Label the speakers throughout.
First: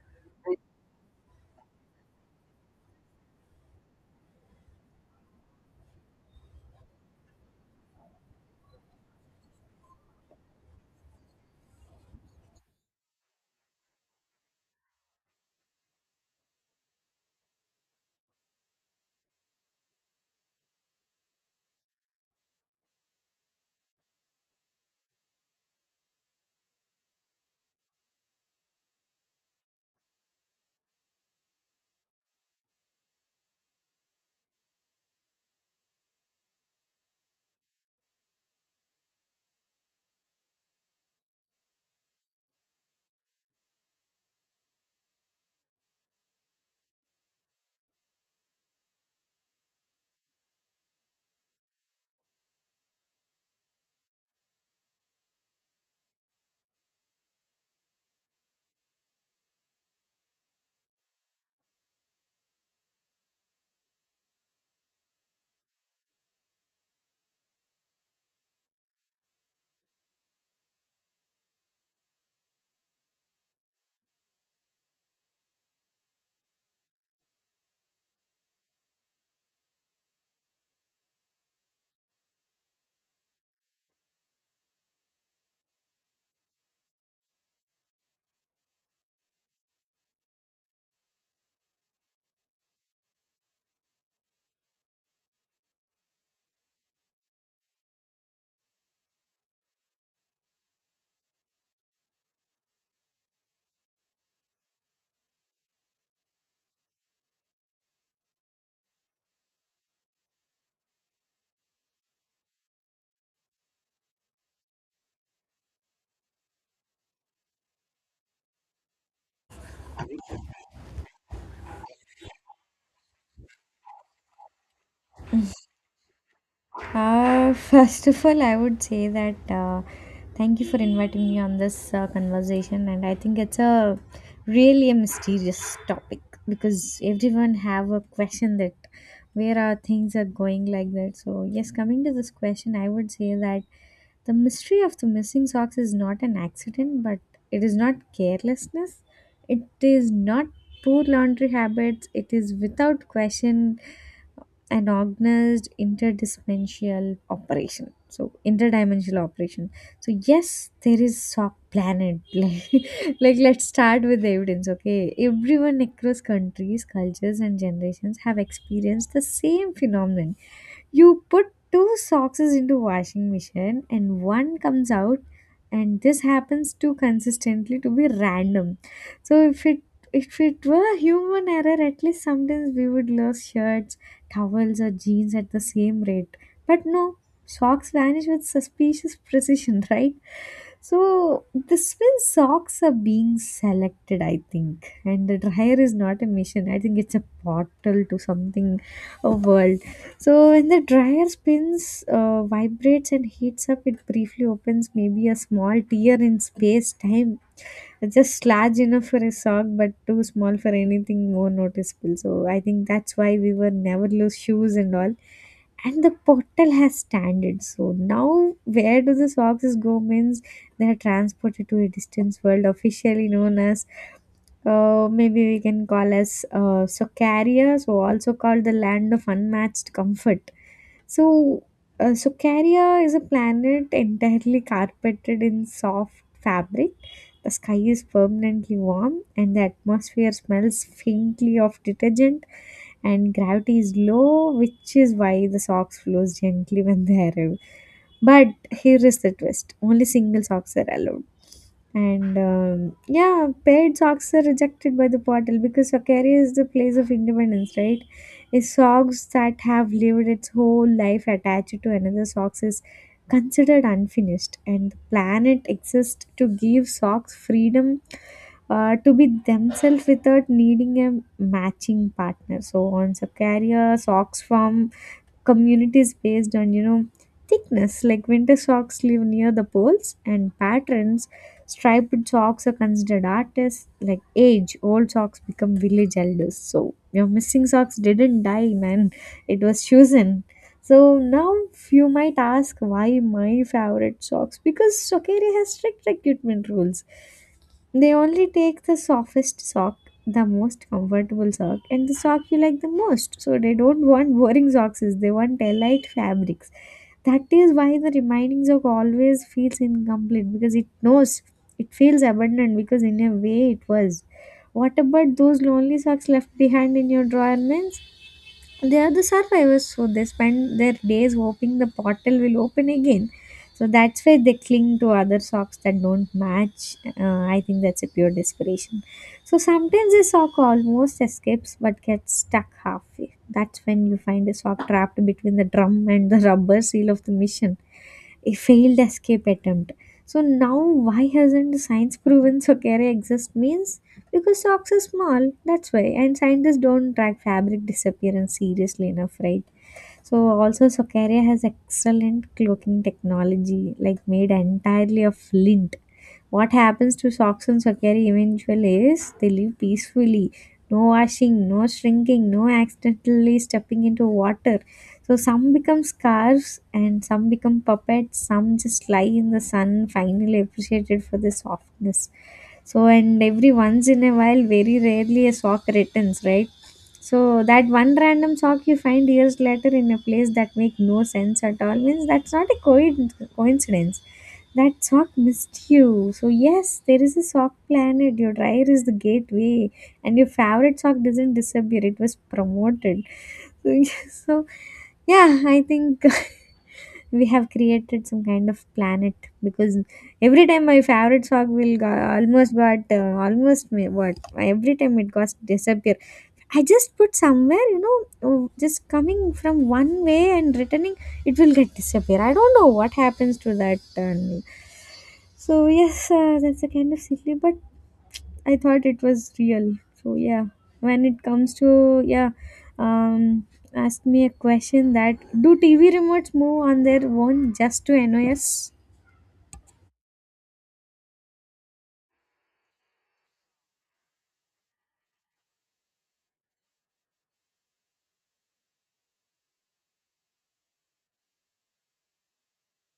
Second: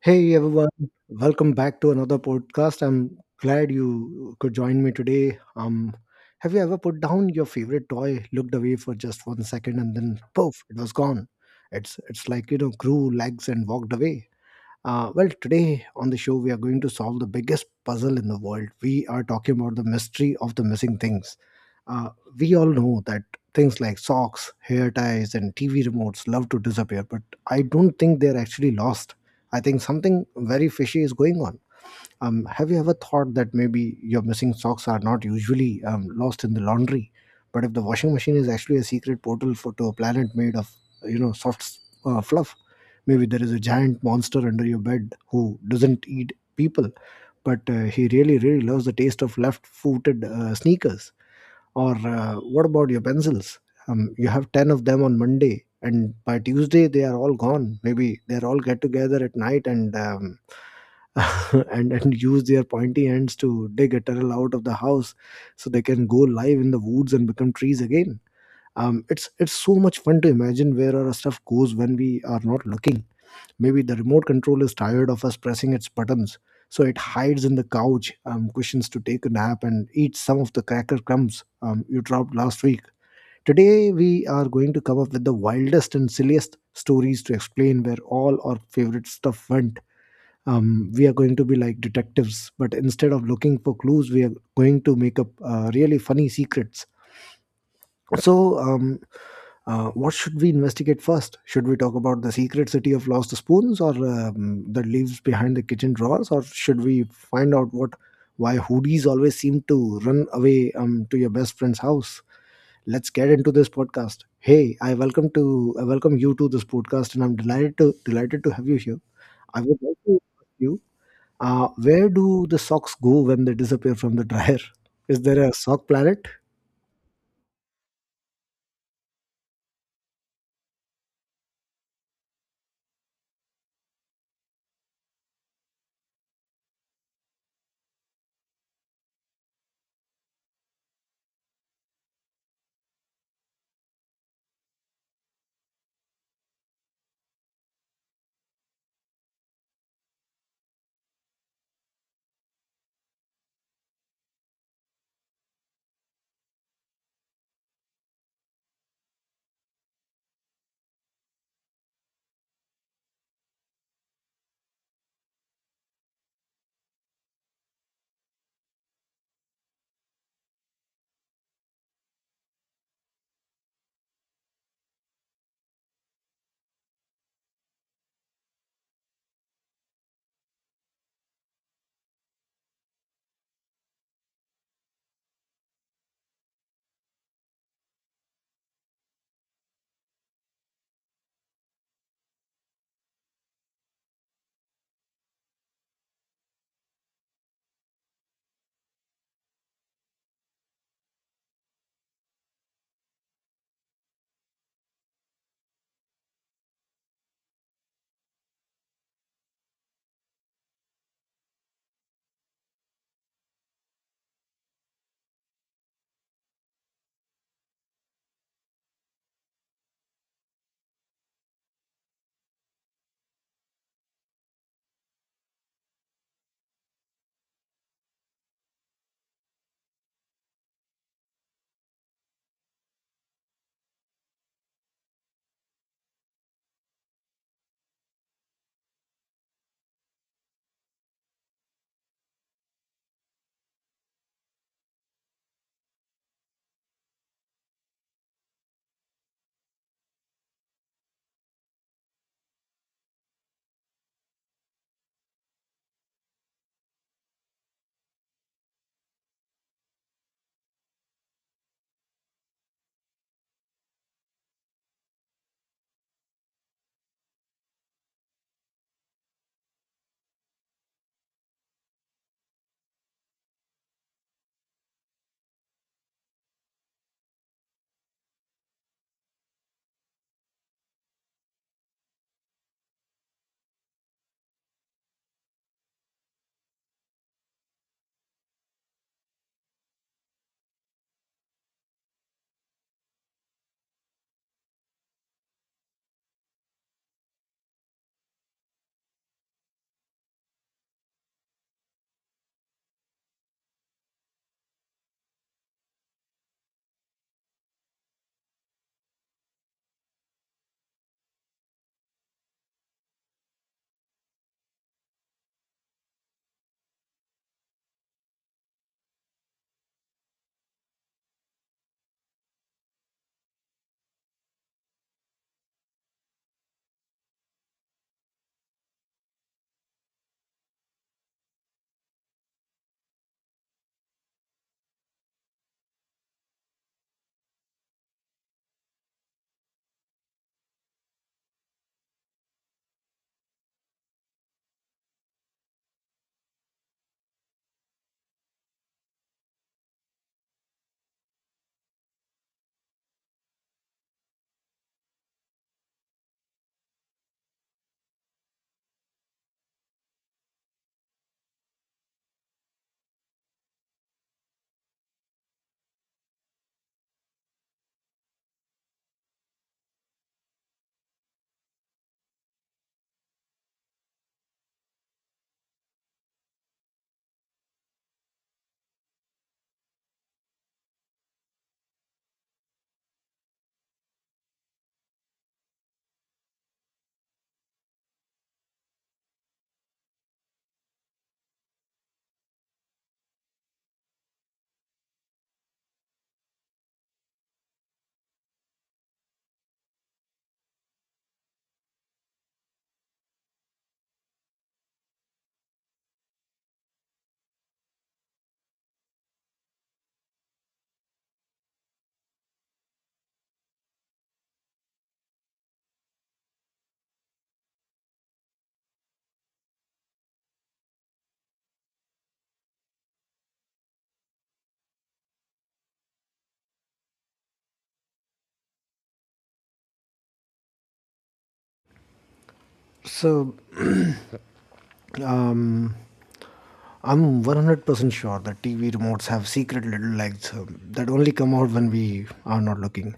Speaker 1: Hey, everyone, welcome back to another podcast. I'm glad you could join me today. Have you ever put down your favorite toy, looked away for just one second, and then poof, it was gone? It's like grew legs and walked away. Well, today on the show, we are going to solve the biggest puzzle in the world. We are talking about the mystery of the missing things. Uh, we all know that things like socks, hair ties, and TV remotes love to disappear, but I don't think they're actually lost. I think something very fishy is going on. Have you ever thought that maybe your missing socks are not usually lost in the laundry, but if the washing machine is actually a secret portal for to a planet made of soft fluff, maybe there is a giant monster under your bed who doesn't eat people, but he really really loves the taste of left-footed sneakers or what about your pencils? You have 10 of them on Monday, and by Tuesday, they are all gone. Maybe they're all get together at night and and use their pointy ends to dig a tunnel out of the house so they can go live in the woods and become trees again. It's so much fun to imagine where our stuff goes when we are not looking. Maybe the remote control is tired of us pressing its buttons, so it hides in the couch cushions to take a nap and eat some of the cracker crumbs you dropped last week. Today, we are going to come up with the wildest and silliest stories to explain where all our favorite stuff went. We are going to be like detectives, but instead of looking for clues, we are going to make up really funny secrets. so, um, what should we investigate first? Should we talk about the secret city of lost spoons, or the leaves behind the kitchen drawers, or should we find out what why hoodies always seem to run away to your best friend's house? Let's get into this podcast. Hey, I welcome you to this podcast, and I'm delighted to have you here. I would like to ask you, where do the socks go when they disappear from the dryer? Is there a sock planet?
Speaker 2: First of all, I would say that uh, thank you for inviting me on this conversation, and I think it's a really a mysterious topic because everyone have a question that where are things are going like that. So yes, coming to this question, I would say that the mystery of the missing socks is not an accident, but it is not carelessness. It is not poor laundry habits. It is without question an organized interdimensional operation, so interdimensional operation, so yes there is a planet like let's start with the evidence. Okay, everyone across countries, cultures and generations have experienced the same phenomenon. You put two socks into washing machine and one comes out, and this happens too consistently to be random. So if it were a human error, at least sometimes we would lose shirts, towels or jeans at the same rate. But no, socks vanish with suspicious precision right. So the spin socks are being selected, I think, and the dryer is not a machine. I think it's a portal to something, a world. So when the dryer spins, vibrates and heats up, it briefly opens maybe a small tear in space time just large enough for a sock, but too small for anything more noticeable. So I think that's why we were never loose shoes and all. And the portal has standards. So now, where do the socks go? Means they are transported to a distance world, officially known as maybe we can call as Socaria, so also called the land of unmatched comfort. So, Sukaria is a planet entirely carpeted in soft fabric. The sky is permanently warm, and the atmosphere smells faintly of detergent. And gravity is low, which is why the socks flows gently when they arrive. But here is the twist: only single socks are allowed, and yeah, paired socks are rejected by the portal because Sakaria is the place of independence, right? Is socks that have lived its whole life attached to another socks is considered unfinished, and the planet exists to give socks freedom to be themselves without needing a matching partner. So on Sakaria, socks form communities based on, you know, thickness, like winter socks live near the poles, and patterns, striped socks are considered artists, like age old socks become village elders. So your missing socks didn't die, man, it was chosen. So now you might ask why my favorite socks, because Sokeri has strict recruitment rules. They only take the softest sock, the most comfortable sock, and the sock you like the most. So they don't want boring socks, they want light fabrics. That is why the remaining sock always feels incomplete because it knows it feels abandoned, because in a way it was. What about those lonely socks left behind in your drawer, man? They are the survivors, so they spend their days hoping the portal will open again. So that's why they cling to other socks that don't match. I think that's a pure desperation. So sometimes a sock almost escapes but gets stuck halfway. That's when you find a sock trapped between the drum and the rubber seal of the mission, a failed escape attempt. So now, why hasn't science proven Socaria exists means? Because socks are small, that's why, and scientists don't track fabric disappearance seriously enough, right? So also, Socaria has excellent cloaking technology, like made entirely of lint. What happens to socks and sakari eventually is they live peacefully. No washing, no shrinking, no accidentally stepping into water. So some become scarves and some become puppets. Some just lie in the sun, finally appreciated for the softness. So and every once in a while, very rarely a sock returns, right? So that one random sock you find years later in a place that make no sense at all means that's not a coincidence. That sock missed you. So yes, there is a sock planet. Your dryer is the gateway, and your favorite sock doesn't disappear. It was promoted. So, yes, so yeah, I think we have created some kind of planet because every time my favorite song will go, almost got almost me what every time it got disappear. I just put somewhere, you know, oh, just coming from one way and returning, it will get disappear. I don't know what happens to that. And so yes, that's a kind of silly, but I thought it was real. So yeah, when it comes to yeah, um, ask me a question that do TV remotes move on their own just to annoy us?
Speaker 1: So. um, I'm 100% sure that TV remotes have secret little legs that only come out when we are not looking.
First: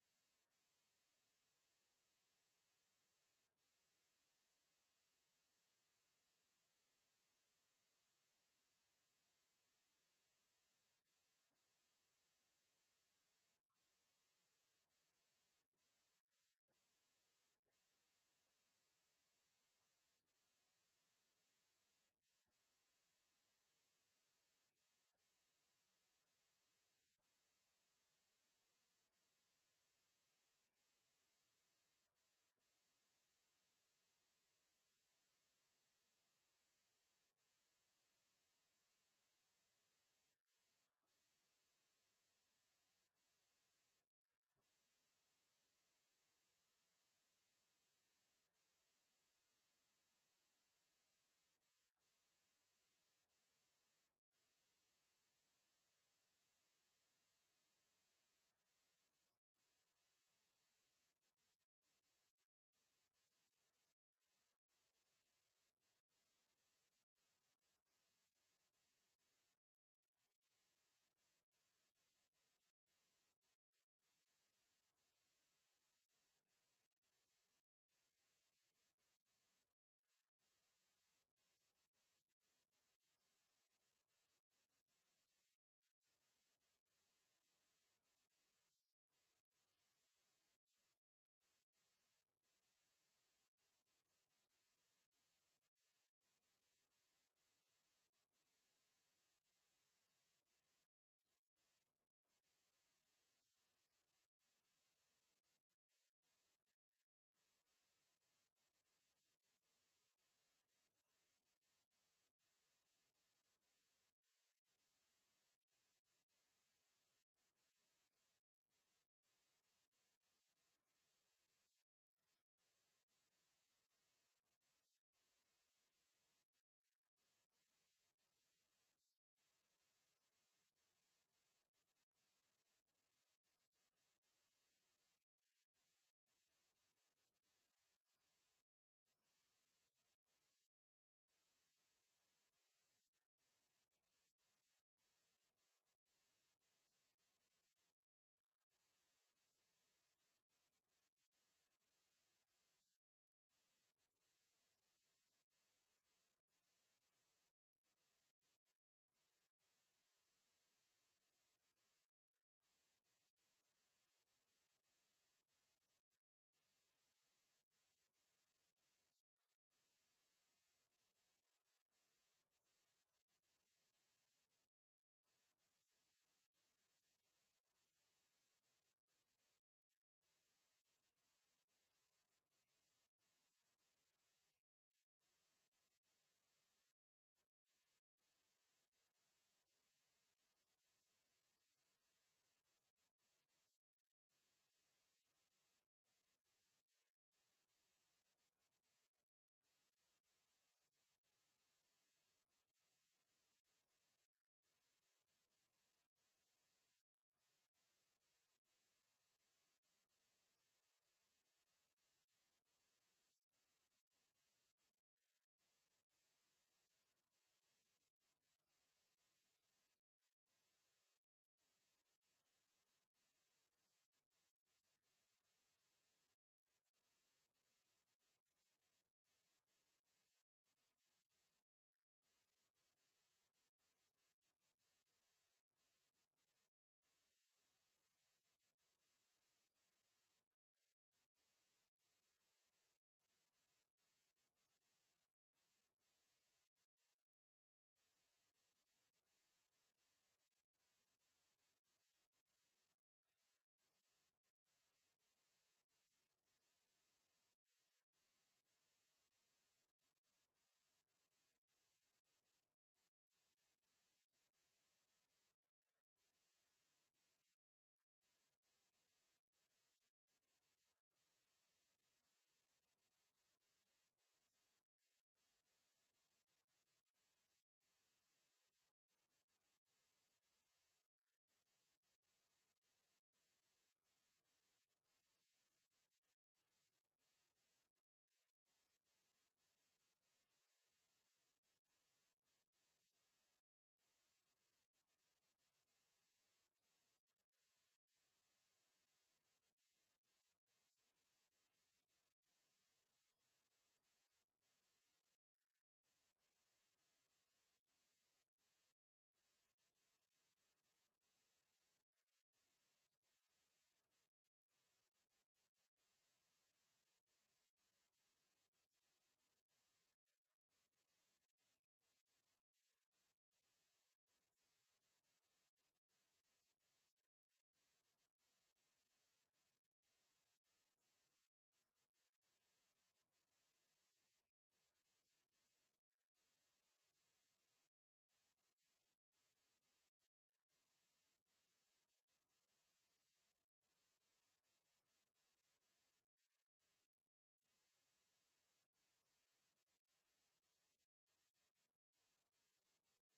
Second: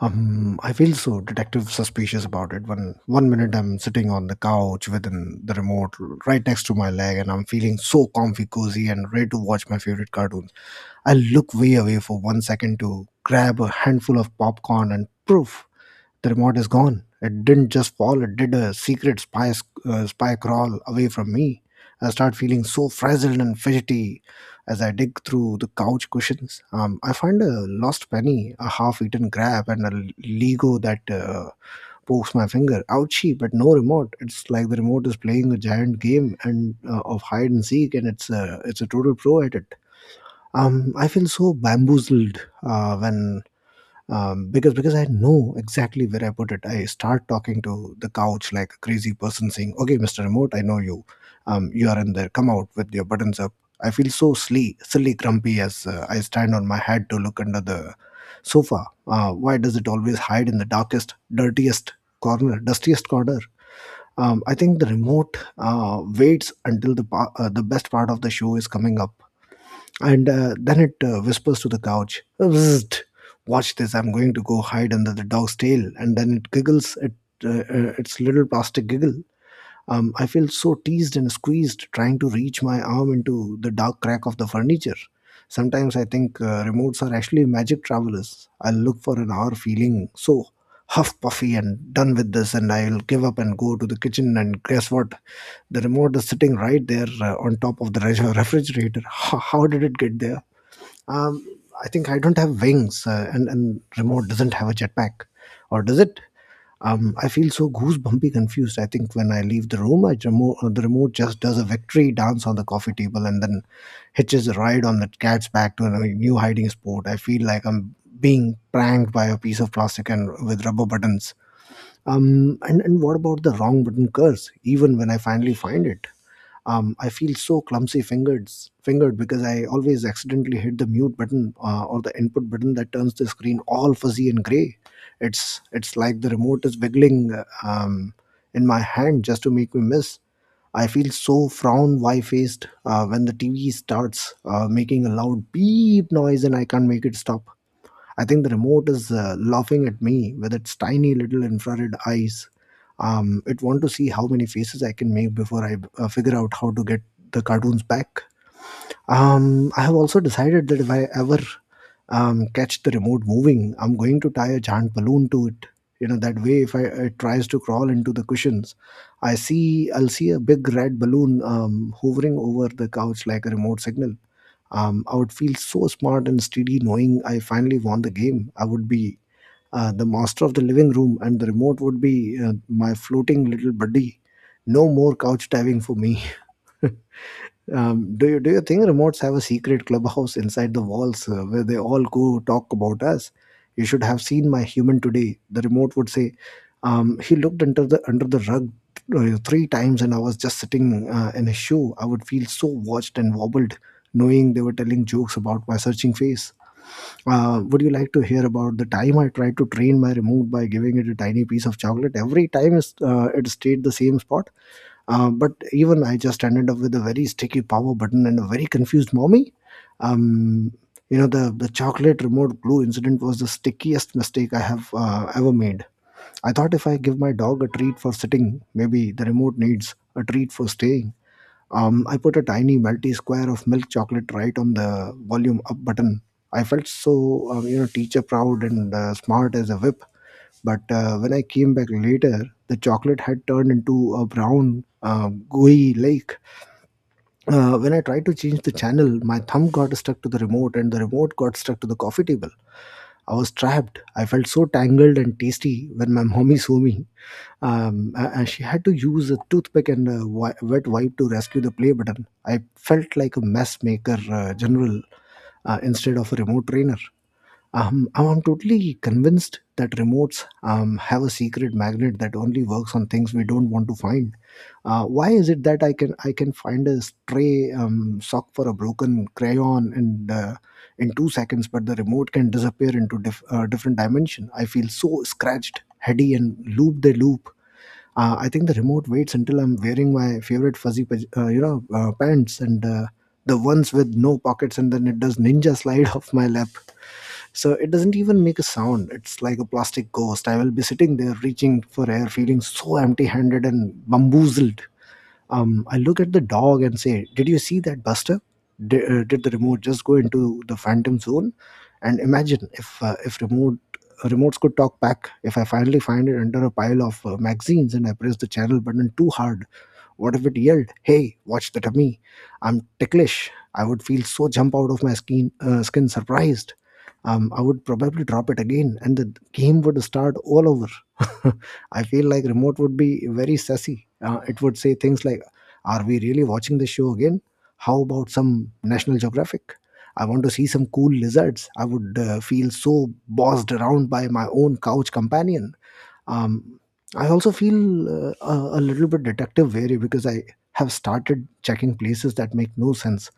Speaker 1: I feel so detective suspicious about it when one minute I'm sitting on the couch within the remote right next to my leg and I'm feeling so comfy, cozy, and ready to watch my favorite cartoons. I look way away for one second to grab a handful of popcorn and poof, the remote is gone. It didn't just fall, it did a secret spy crawl away from me. I start feeling so frazzled and fidgety as I dig through the couch cushions. I find a lost penny, a half eaten crab, and a Lego that pokes my finger. Ouchie, but no remote. It's like the remote is playing a giant game and of hide and seek, and it's a total pro at it. I feel so bamboozled when because I know exactly where I put it. I start talking to the couch like a crazy person, saying, "Okay, Mister Remote, I know you. You are in there. Come out with your buttons up." I feel so silly, silly, grumpy as I stand on my head to look under the sofa. Why does it always hide in the darkest, dirtiest corner, dustiest corner? I think the remote waits until the best part of the show is coming up and then it whispers to the couch, "Bzzzt, watch this! I'm going to go hide under the dog's tail." And then it giggles, its little plastic giggle. I feel so teased and squeezed, trying to reach my arm into the dark crack of the furniture. Sometimes I think remotes are actually magic travelers. I'll look for an hour feeling so huff puffy and done with this, and I'll give up and go to the kitchen. And guess what? The remote is sitting right there on top of the refrigerator. How did it get there? Um, I think I don't have wings, and remote doesn't have a jetpack, or does it? I feel so goosebumpy confused. I think when I leave the room, I remote the remote just does a victory dance on the coffee table and then hitches a ride on the cat's back to a new hiding spot. I feel like I'm being pranked by a piece of plastic and with rubber buttons. And what about the wrong button curse? Even when I finally find it I feel so clumsy fingered because I always accidentally hit the mute button or the input button that turns the screen all fuzzy and gray. It's like the remote is wiggling um, in my hand just to make me miss. I feel so frown wry faced when the TV starts making a loud beep noise and I can't make it stop. I think the remote is laughing at me with its tiny little infrared eyes. It want to see how many faces I can make before I figure out how to get the cartoons back. I have also decided that if I ever catch the remote moving, I'm going to tie a giant balloon to it. You know that way, if I, it tries to crawl into the cushions, I'll see a big red balloon hovering over the couch like a remote signal. I would feel so smart and steady knowing I finally won the game. I would be the master of the living room, and the remote would be my floating little buddy. No more couch diving for me. Do you think remotes have a secret clubhouse inside the walls where they all go talk about us? You should have seen my human today. The remote would say, "He looked under the rug three times, and I was just sitting in a shoe. I would feel so watched and wobbled, knowing they were telling jokes about my searching face. Would you like to hear about the time I tried to train my remote by giving it a tiny piece of chocolate? Every time it stayed the same spot." But even I just ended up with a very sticky power button and a very confused mommy. Um, you know, the chocolate remote glue incident was the stickiest mistake I have ever made. I thought if I give my dog a treat for sitting, maybe the remote needs a treat for staying. I put a tiny melty square of milk chocolate right on the volume up button. I felt so, you know, teacher proud and smart as a whip, but when I came back later, the chocolate had turned into a brown, gooey lake. When I tried to change the channel, my thumb got stuck to the remote and the remote got stuck to the coffee table. I was trapped. I felt so tangled and tasty when my mommy saw me. And she had to use a toothpick and a wet wipe to rescue the play button. I felt like a mess maker general instead of a remote trainer. I'm totally convinced that remotes have a secret magnet that only works on things we don't want to find. Why is it that I can find a stray sock for a broken crayon in two seconds, but the remote can disappear into different dimension? I feel so scratched, heady, and loop the loop. I think the remote waits until I'm wearing my favorite fuzzy, paj- you know, pants and the ones with no pockets, and then it does ninja slide off my lap. So it doesn't even make a sound. It's like a plastic ghost. I will be sitting there, reaching for air, feeling so empty-handed and bamboozled. I look at the dog and say, "Did you see that, Buster? Did the remote just go into the phantom zone?" And imagine if remotes could talk back. If I finally find it under a pile of magazines and I press the channel button too hard, what if it yelled, "Hey, watch the tummy? I'm ticklish." I would feel so jump out of my skin, skin surprised. I would probably drop it again and the game would start all over. I feel like remote would be very sassy. It would say things like, "Are we really watching this show again? How about some National Geographic? I want to see some cool lizards." I would feel so bossed around by my own couch companion. um, I also feel a little bit detective wary because I have started checking places that make no sense.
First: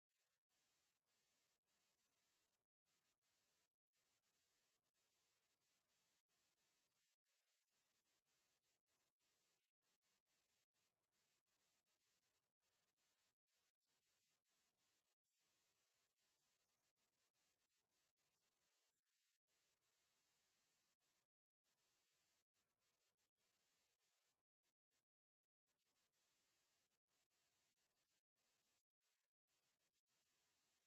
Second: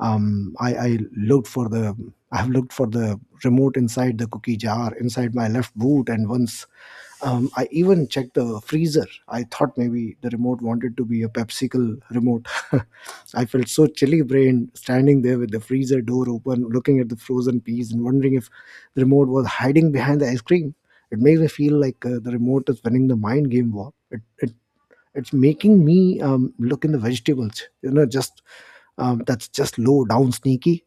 Speaker 1: um, I, I looked for the I have looked for the remote inside the cookie jar, inside my left boot, and once, I even checked the freezer. I thought maybe the remote wanted to be a pepsicle remote. I felt so chilly brained standing there with the freezer door open, looking at the frozen peas and wondering if the remote was hiding behind the ice cream. It makes me feel like the remote is winning the mind game war. It's making me look in the vegetables. You know, just that's just low down, sneaky.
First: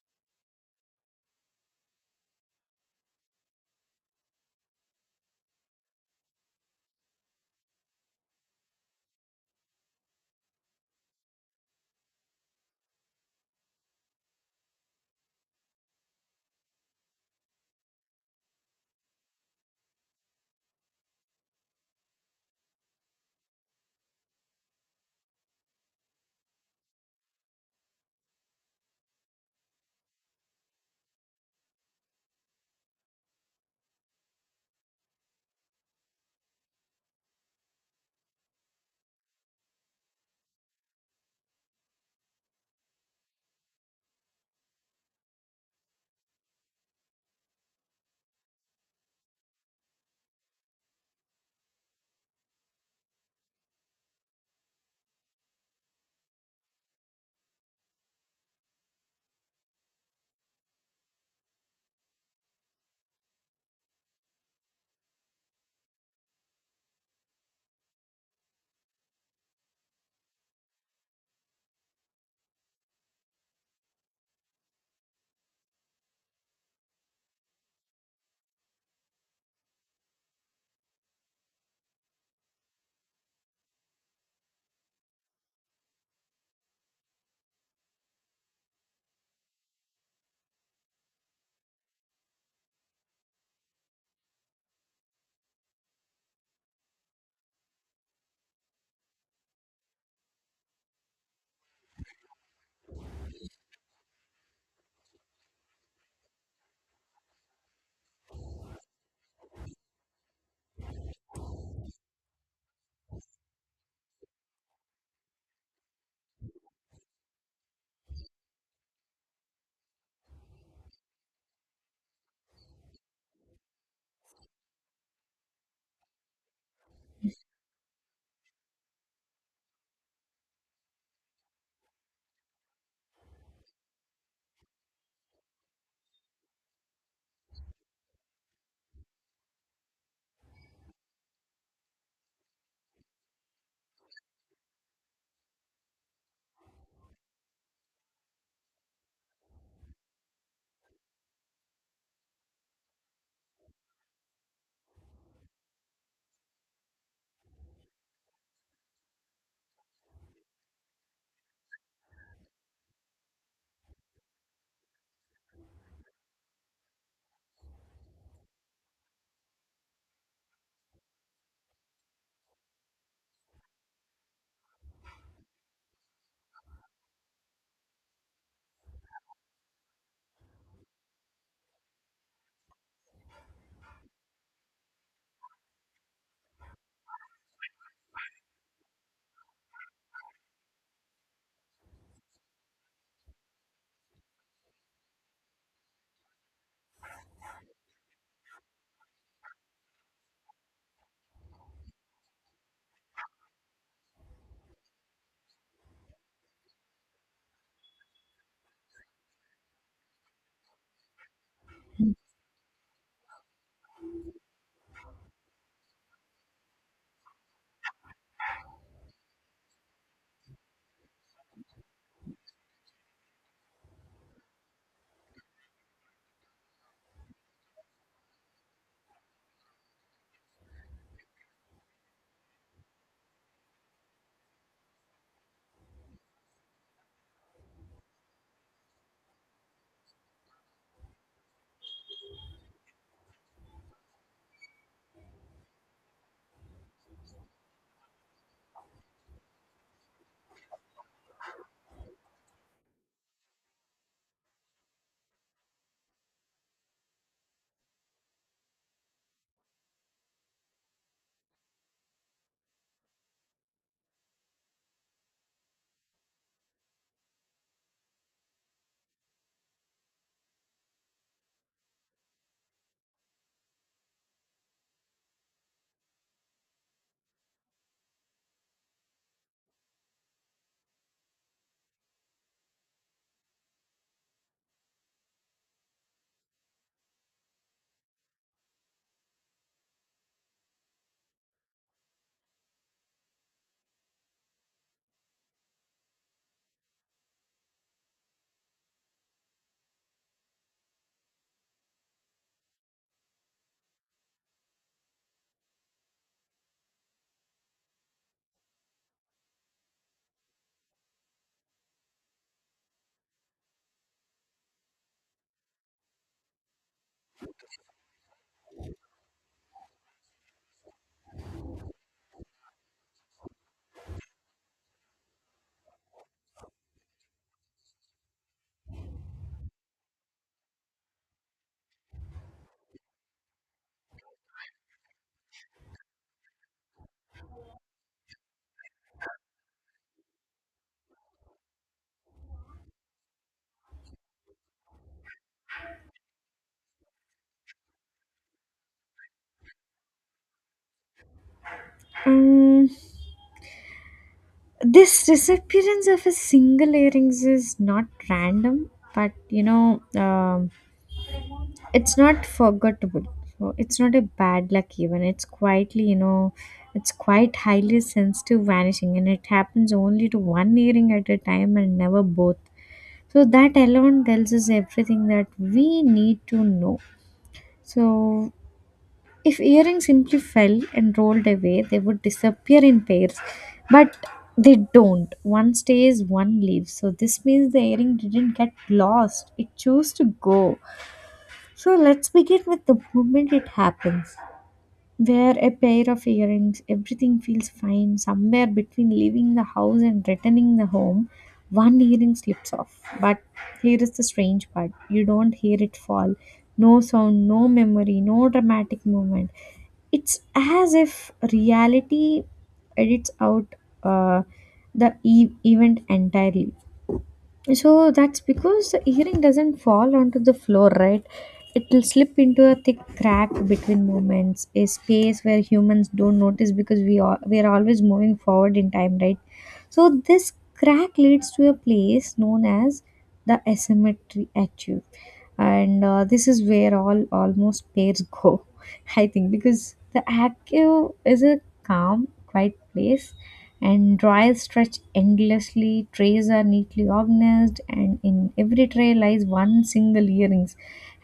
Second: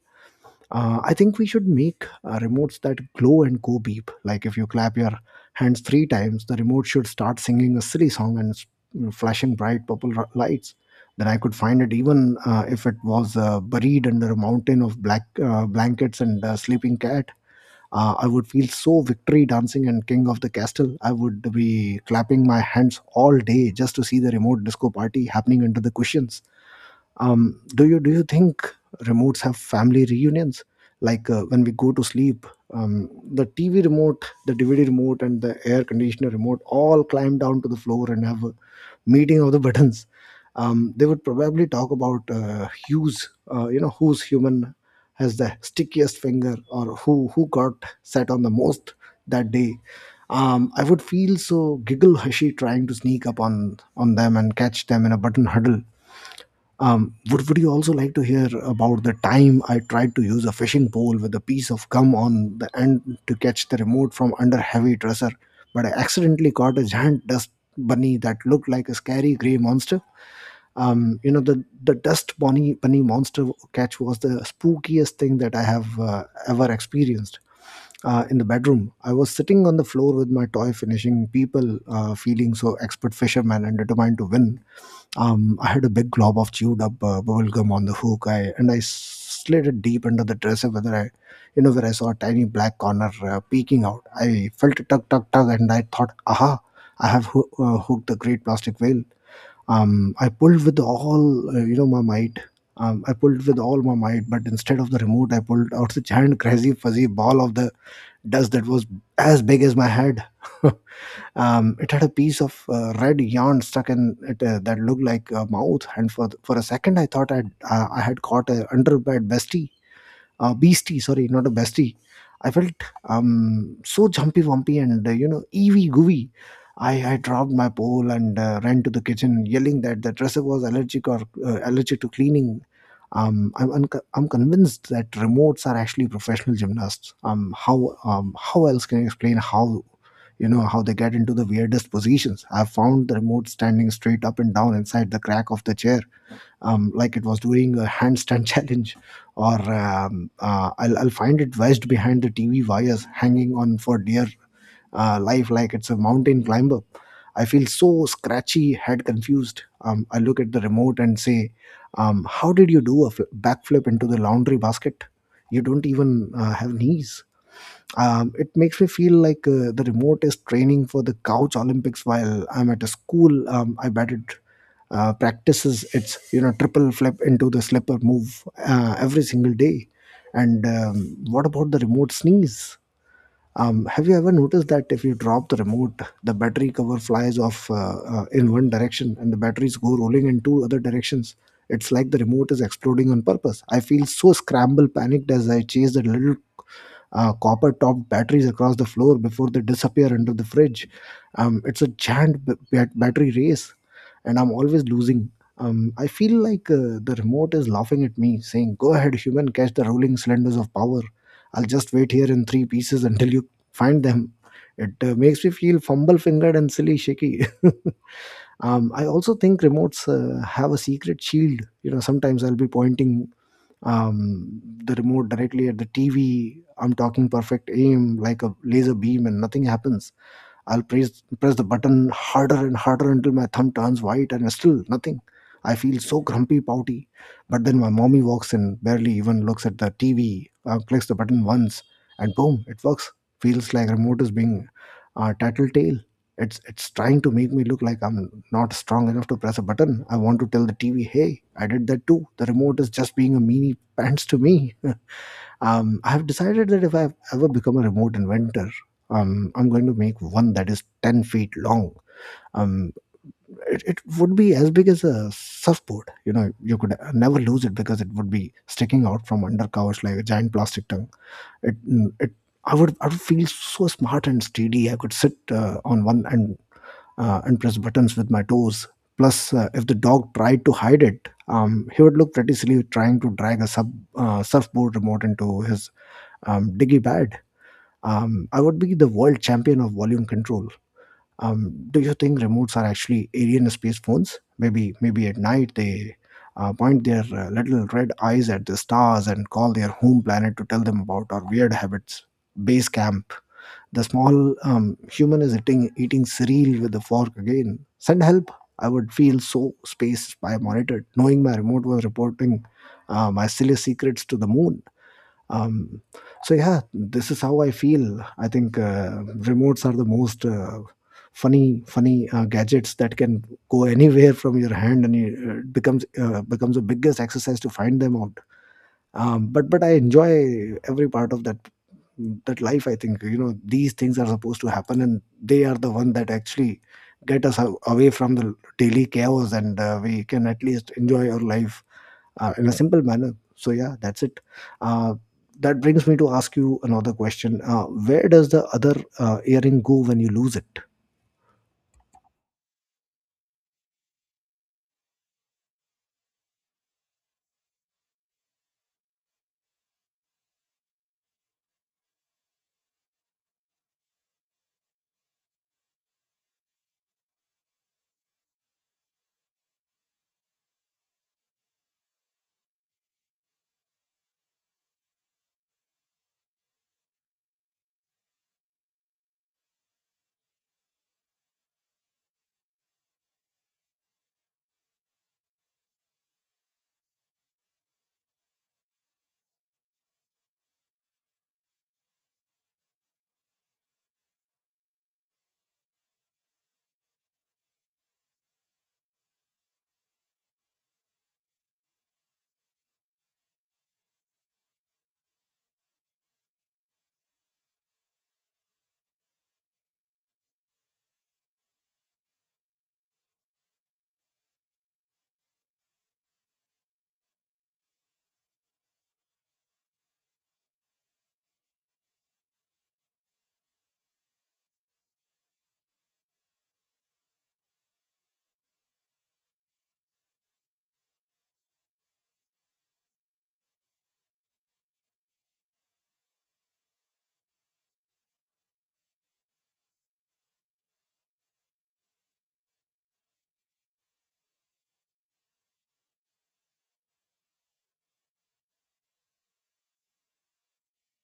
Speaker 1: I think we should make remotes that glow and go beep. Like if you clap your hands three times, the remote should start singing a silly song and flashing bright purple lights. Then I could find it even if it was buried under a mountain of black blankets and a sleeping cat. I would feel so victory dancing and king of the castle. I would be clapping my hands all day just to see the remote disco party happening under the cushions. Do you think remotes have family reunions? Like when we go to sleep, the TV remote, the DVD remote, and the air conditioner remote all climb down to the floor and have a meeting of the buttons. They would probably talk about you know, whose human has the stickiest finger, or who got sat on the most that day. I would feel so giggle hushy trying to sneak up on them and catch them in a button huddle. Would you also like to hear about the time I tried to use a fishing pole with a piece of gum on the end to catch the remote from under heavy dresser, but I accidentally caught a giant dust bunny that looked like a scary gray monster? You know, the dust bunny monster catch was the spookiest thing that I have ever experienced in the bedroom. I was sitting on the floor with my toy, finishing people, feeling so expert fisherman and determined to win. I had a big glob of chewed up bubble gum on the hook, I, and I slid it deep under the dresser. Whether I, you know, where I saw a tiny black corner peeking out, I felt a tug, tug, tug, and I thought, "Aha, I have hooked the great plastic whale." I pulled with all, you know, my might. I pulled with all my might, but instead of the remote, I pulled out the giant, crazy, fuzzy ball of the dust that was as big as my head. It had a piece of red yarn stuck in it that looked like a mouth, and for a second I thought I'd, I had caught a underbed bestie, beastie, sorry, not a bestie. I felt so jumpy, wumpy, and you know, eevee gooey. I dropped my pole and ran to the kitchen, yelling that the dresser was allergic or allergic to cleaning. I'm convinced that remotes are actually professional gymnasts. How else can I explain how you know how they get into the weirdest positions? I've found the remote standing straight up and down inside the crack of the chair, like it was doing a handstand challenge, or I'll find it wedged behind the TV wires, hanging on for dear life, like it's a mountain climber. I feel so scratchy, head confused. I look at the remote and say, "How did you do a backflip into the laundry basket? You don't even have knees." It makes me feel like the remote is training for the couch Olympics while I'm at a school. I bet it practices its you know triple flip into the slipper move every single day. And what about the remote sneeze? Have you ever noticed that if you drop the remote, the battery cover flies off in one direction and the batteries go rolling in two other directions? It's like the remote is exploding on purpose. I feel so scrambled, panicked as I chase the little copper topped batteries across the floor before they disappear under the fridge. It's a giant battery race, and I'm always losing. I feel like the remote is laughing at me, saying, "Go ahead, human, catch the rolling cylinders of power. I'll just wait here in three pieces until you find them." It makes me feel fumble fingered and silly shaky. I also think remotes have a secret shield. You know, sometimes I'll be pointing the remote directly at the TV. I'm talking perfect aim like a laser beam, and nothing happens. I'll press press the button harder and harder until my thumb turns white, and still nothing. I feel so grumpy, pouty. But then my mommy walks in, barely even looks at the TV, clicks the button once, and boom, it works. Feels like remote is being tattletale. It's trying to make me look like I'm not strong enough to press a button. I want to tell the TV, "Hey, I did that too. The remote is just being a meanie pants to me." I have decided that if I ever become a remote inventor, I'm going to make one that is 10 feet long. Um, it would be as big as a surfboard. You know, you could never lose it because it would be sticking out from under covers like a giant plastic tongue. It, it I would feel so smart and steady. I could sit on one and press buttons with my toes. Plus, if the dog tried to hide it, he would look pretty silly trying to drag a surfboard remote into his diggy bag. I would be the world champion of volume control. Do you think remotes are actually alien space phones? Maybe, maybe at night they point their little red eyes at the stars and call their home planet to tell them about our weird habits. Base camp, the small human is eating cereal with a fork again. Send help. I would feel so spaced by monitored, knowing my remote was reporting my silly secrets to the moon. Um, so, yeah, this is how I feel. I think remotes are the most funny gadgets that can go anywhere from your hand, and it becomes the biggest exercise to find them out. But I enjoy every part of that life. I think, you know, these things are supposed to happen and they are the one that actually get us away from the daily chaos, and we can at least enjoy our life in a simple manner. So yeah, that's it. uh, that brings me to ask you another question: where does the other earring go when you lose it?
Speaker 2: Um, this disappearance of a single earrings is not random but, you know, it's not forgettable, so it's not a bad luck, even it's quietly, you know, it's quite highly sensitive vanishing and it happens only to one earring at a time and never both. So that alone tells us everything that we need to know. So if earrings simply fell and rolled away, they would disappear in pairs. But they don't. One stays, one leaves. So this means the earring didn't get lost. It chose to go. So let's begin with the moment it happens. Wear a pair of earrings, everything feels fine. Somewhere between leaving the house and returning the home, one earring slips off. But here is the strange part, you don't hear it fall. No sound, no memory, no dramatic moment, it's as if reality edits out uh, the event entirely. So that's because the earring doesn't fall onto the floor, right? It will slip into a thick crack between movements, a space where humans don't notice because we are always moving forward in time, right? So this crack leads to a place known as the asymmetry achieve, and this is where all almost pairs go, I think, because the achieve is a calm, quiet place, and drawers stretch endlessly, trays are neatly organized, and in every tray lies one single earrings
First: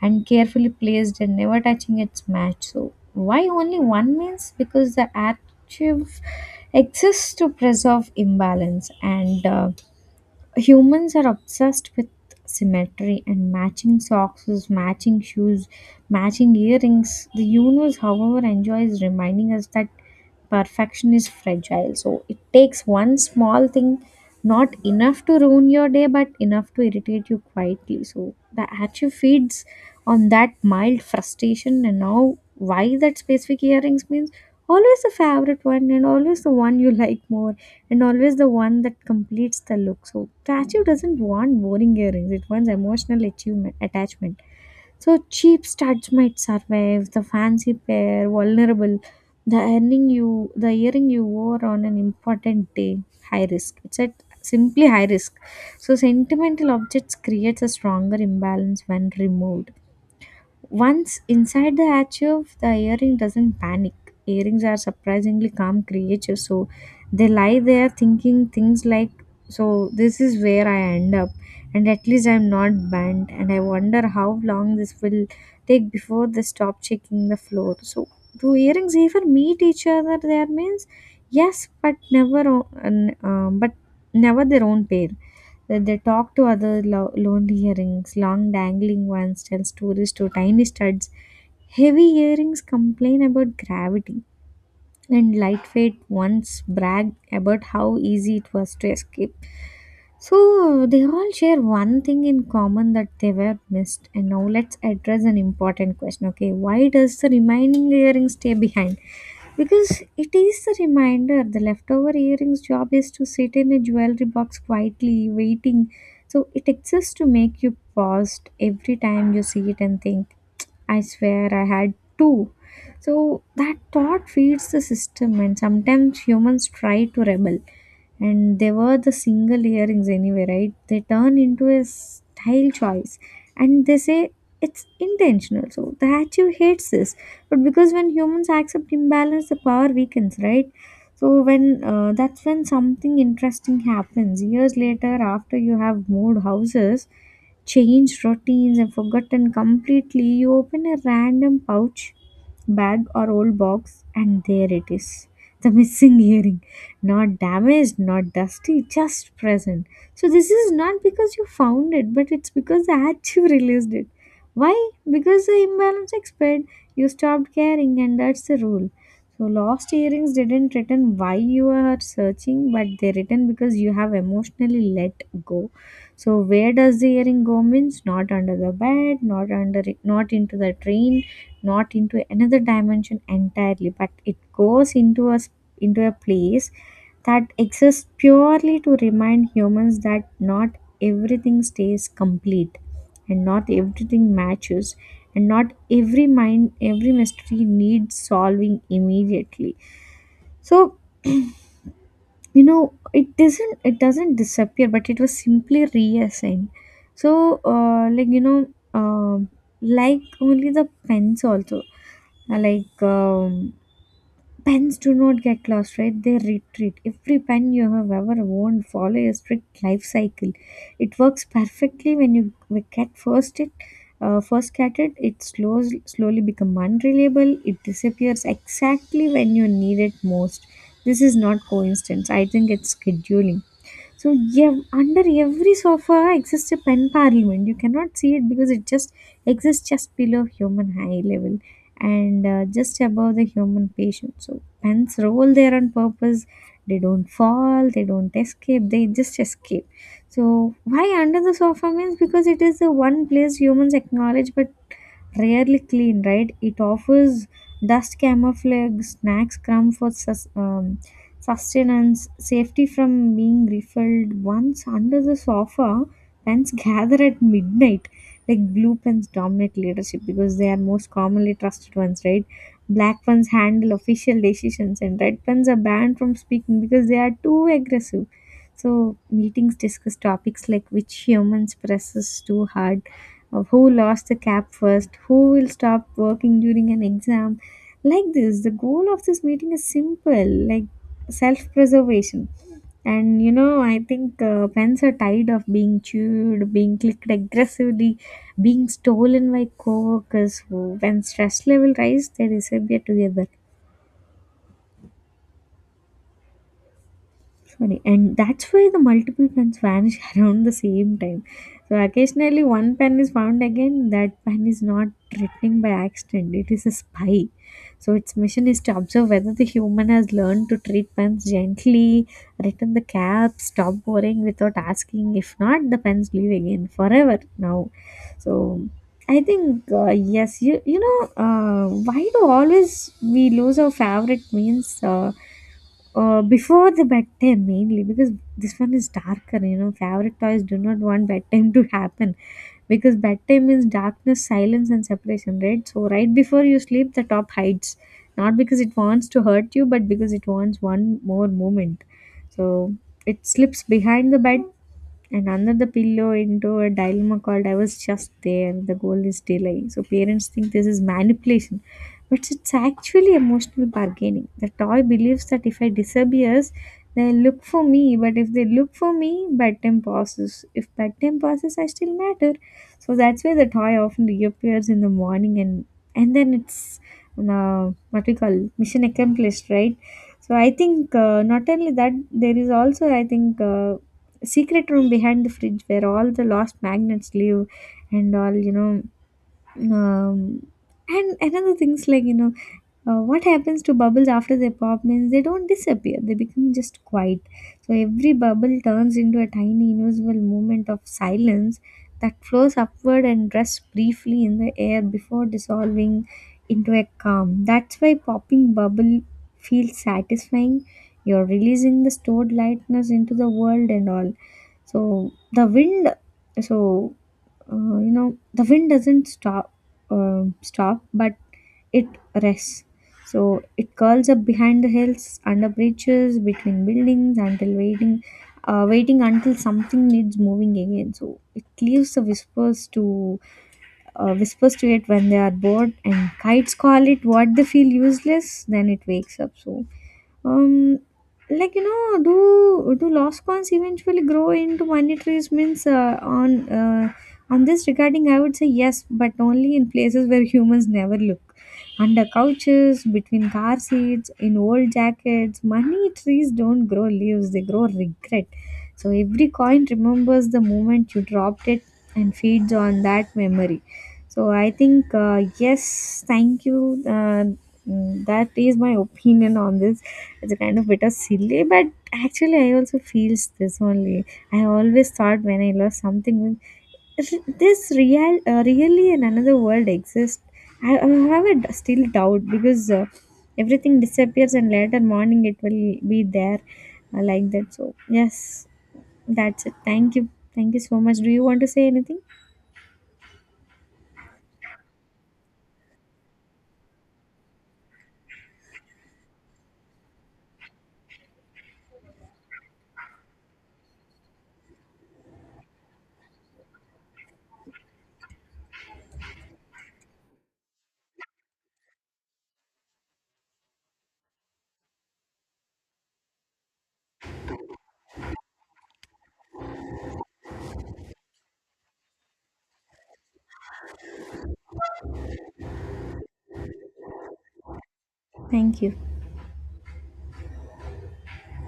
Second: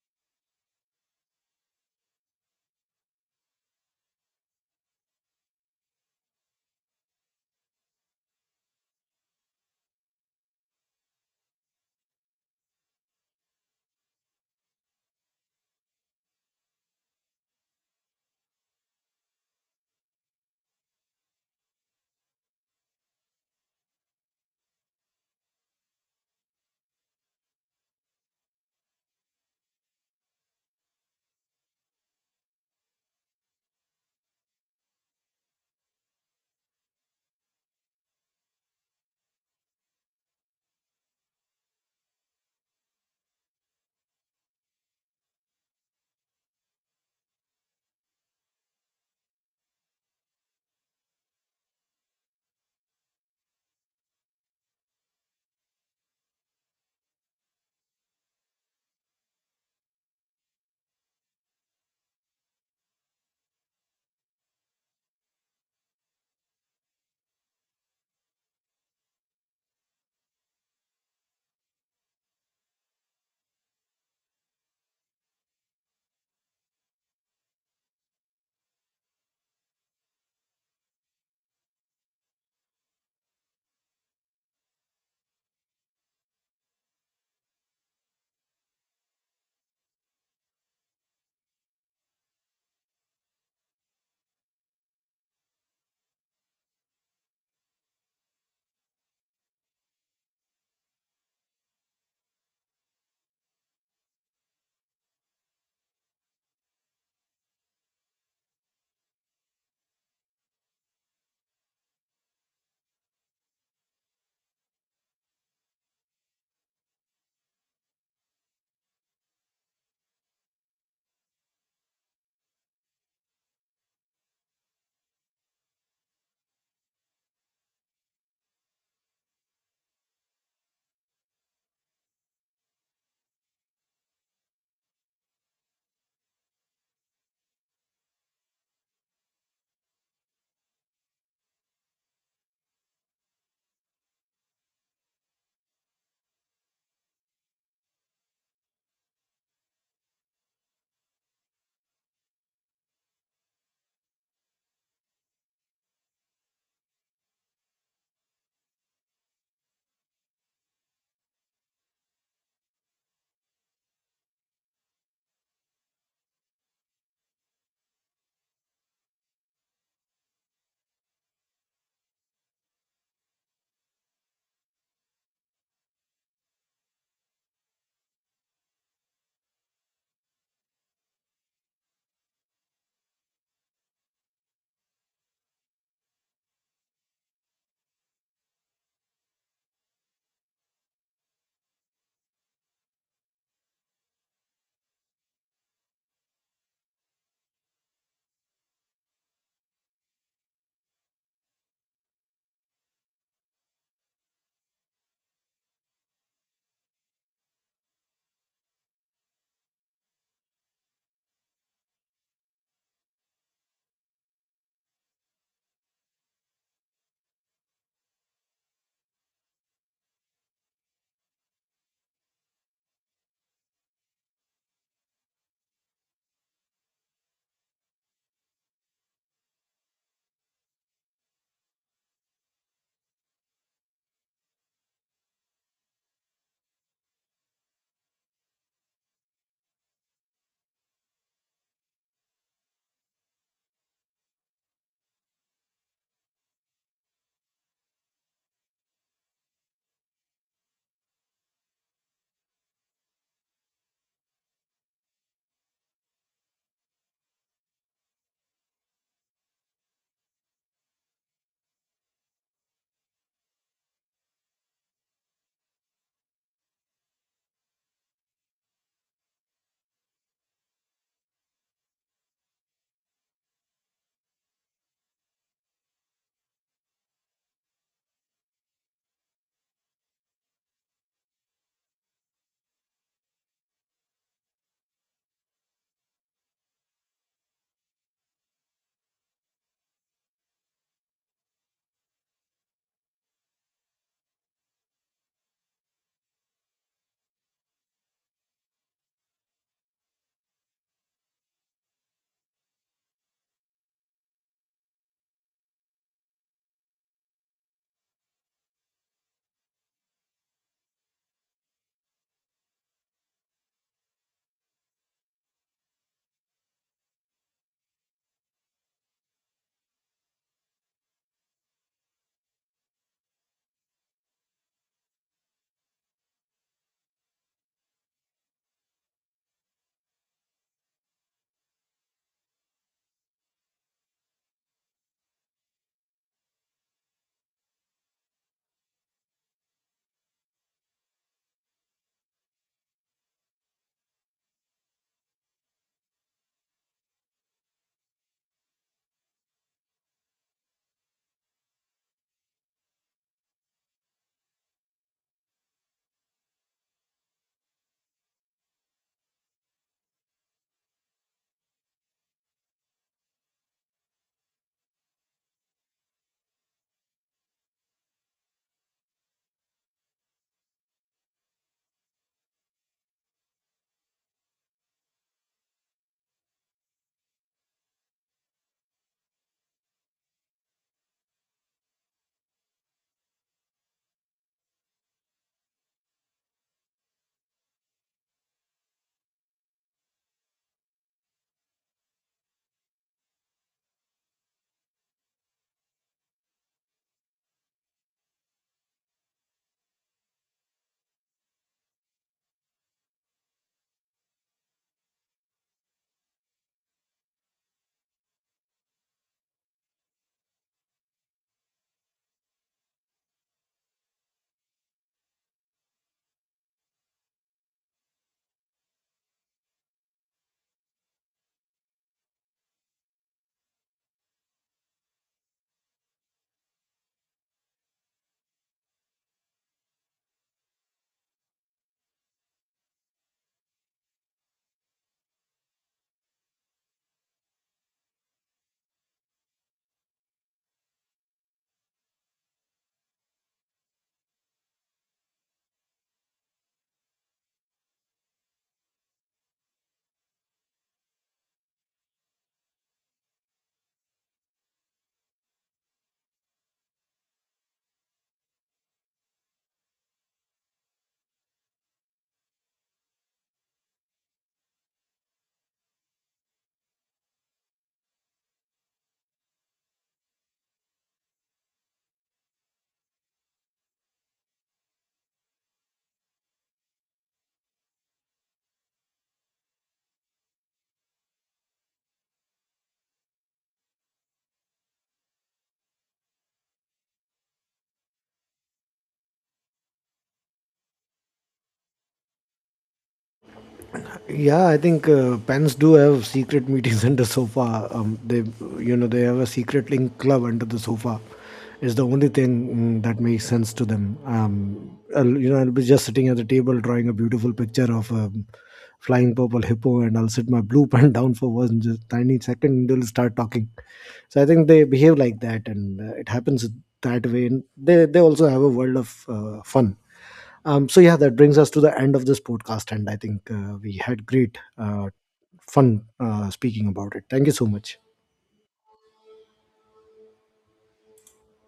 Speaker 2: and carefully placed and never touching its match. So why only one means because the archive exists to preserve imbalance, and humans are obsessed with symmetry, and matching socks, matching shoes, matching earrings. The universe, however, enjoys reminding us that perfection is fragile. So it takes one small thing, not enough to ruin your day but enough to irritate you quietly. So the actually feeds on that mild frustration. And now why that specific earrings means always the favorite one, and always the one you like more, and always the one that completes the look. So tattoo doesn't want boring earrings; it wants emotional achievement, attachment. So cheap studs might survive, the fancy pair vulnerable. The earring you wore on an important day, high risk. It's at simply high risk. So sentimental objects creates a stronger imbalance when removed. Once inside the achieve, the earring doesn't panic. Earrings are surprisingly calm creatures, so they lie there thinking things like, so, this is where I end up, and at least I'm not banned. And I wonder how long this will take before they stop checking the floor. So, do earrings even meet each other? There means yes, but never, o- n- but never their own pair, that they talk to other lonely earrings, long dangling ones tell stories to tiny studs. Heavy earrings complain about gravity, and lightweight ones brag about how easy it was to escape. So they all share one thing in common, that they were missed. And now let's address an important question. Okay, why does the remaining earring stay behind? Because it is a reminder, the leftover earring's job is to sit in a jewelry box quietly, waiting. So it exists to make you pause every time you see it and think I swear I had two. So that thought feeds the system, and sometimes humans try to rebel. And they were the single earrings anyway, right? They turn into a style choice and they say it's intentional. So the Hatchew hates this. But because when humans accept imbalance, the power weakens, right? So when that's when something interesting happens. Years later, after you have moved houses, changed routines and forgotten completely, you open a random pouch, bag or old box, and there it is. The missing earring. Not damaged, not dusty, just present. So, this is not because you found it, but it's because the hat you released it. Why? Because the imbalance expired, you stopped caring, and that's the rule. So, lost earrings didn't return why you are searching, but they return because you have emotionally let go. So, where does the earring go means not under the bed, not under, not into the train, not into another dimension entirely, but it goes into into a place that exists purely to remind humans that not everything stays complete and not everything matches and not every mystery needs solving immediately. So you know, it doesn't disappear, but it was simply reassigned. So um like only the pens also. Uh, like um, Pens do not get lost, right? They retreat. Every pen you have ever owned follow a strict life cycle. It works perfectly when you we get first it, first get it. It slows slowly become unreliable. It disappears exactly when you need it most. This is not coincidence. I think it's scheduling. So under every sofa exists a pen parliament. You cannot see it because it just exists just below human high level and just above the human patient. So pens roll there on purpose. They don't fall. They don't escape. They just escape. So why under the sofa means because it is the one place humans acknowledge but rarely clean, right? It offers dust camouflage, snacks crumb for sustenance, safety from being refilled. Once under the sofa, pens gather at midnight. Like blue pens dominate leadership because they are most commonly trusted ones, right? Black pens handle official decisions, and red pens are banned from speaking because they are too aggressive. So, meetings discuss topics like which humans presses too hard of who lost the cap first, who will stop working during an exam. Like this, the goal of this meeting is simple, like self preservation. And you know, I think pens are tired of being chewed, being clicked aggressively, being stolen by coworkers. When stress level rise, they disappear together. Sorry, and that's why the multiple pens vanish around the same time. So occasionally one pen is found again, that pen is not returning by accident, it is a spy. So its mission is to observe whether the human has learned to treat pens gently, return the cap, stop worrying without asking. If not, the pens leave again forever now. So I think yes, you know why do always we lose our favorite means? Before the bedtime mainly because this one is darker, you know, favorite toys do not want bedtime to happen, because bedtime means darkness silence and separation, right? So right before you sleep the top hides, not because it wants to hurt you, but because it wants one more moment. So it slips behind the bed and under the pillow into a dilemma called I was just there. The goal is delay. So parents think this is manipulation, but it's actually emotional bargaining. The toy believes that if I disappears, they'll look for me, but if they look for me, bedtime passes. If bedtime passes, I still matter. So that's why the toy often reappears in the morning and then it's what we call mission accomplished, right? So I think not only that, there is also I think secret room behind the fridge where all the lost magnets live and all um, and another things like what happens to bubbles after they pop means they don't disappear, they become just quiet. So every bubble turns into a tiny invisible moment of silence that flows upward and rests briefly in the air before dissolving into a calm. That's why popping bubble feels satisfying, you're releasing the stored lightness into the world and all. So the wind, so you know, the wind doesn't stop, but it rests. So it curls up behind the hills, under bridges, between buildings, until waiting until something needs moving again. So it leaves the whispers to whispers to it when they are bored, and kites call it what they feel useless. Then it wakes up. So, um, do lost coins eventually grow into money trees? Means on this regarding, I would say yes, but only in places where humans never look. Under couches, between car seats, in old jackets, money trees don't grow leaves; they grow regret. So every coin remembers the moment you dropped it and feeds on that memory. So I think yes, thank you. That is my opinion on this. It's a kind of bit of silly, but actually I also feels this only. I always thought when I lost something, this real really in another world exists. I have a still doubt because everything disappears and later morning it will be there, like that. So yes, that's it. Thank you. Thank you so much. Do you want to say anything?
Speaker 1: Yeah, I think pens do have secret meetings under sofa. They, you know, they have a secret link club under the sofa. It's the only thing that makes sense to them. I'll, you know, I'll be just sitting at the table drawing a beautiful picture of a flying purple hippo, and I'll sit my blue pen down for one just tiny second. And They'll start talking, so I think they behave like that, and it happens that way, and they also have a world of fun. So yeah, that brings us to the end of this podcast, and I think we had great fun speaking about it. Thank you so much.
Speaker 2: Thank you.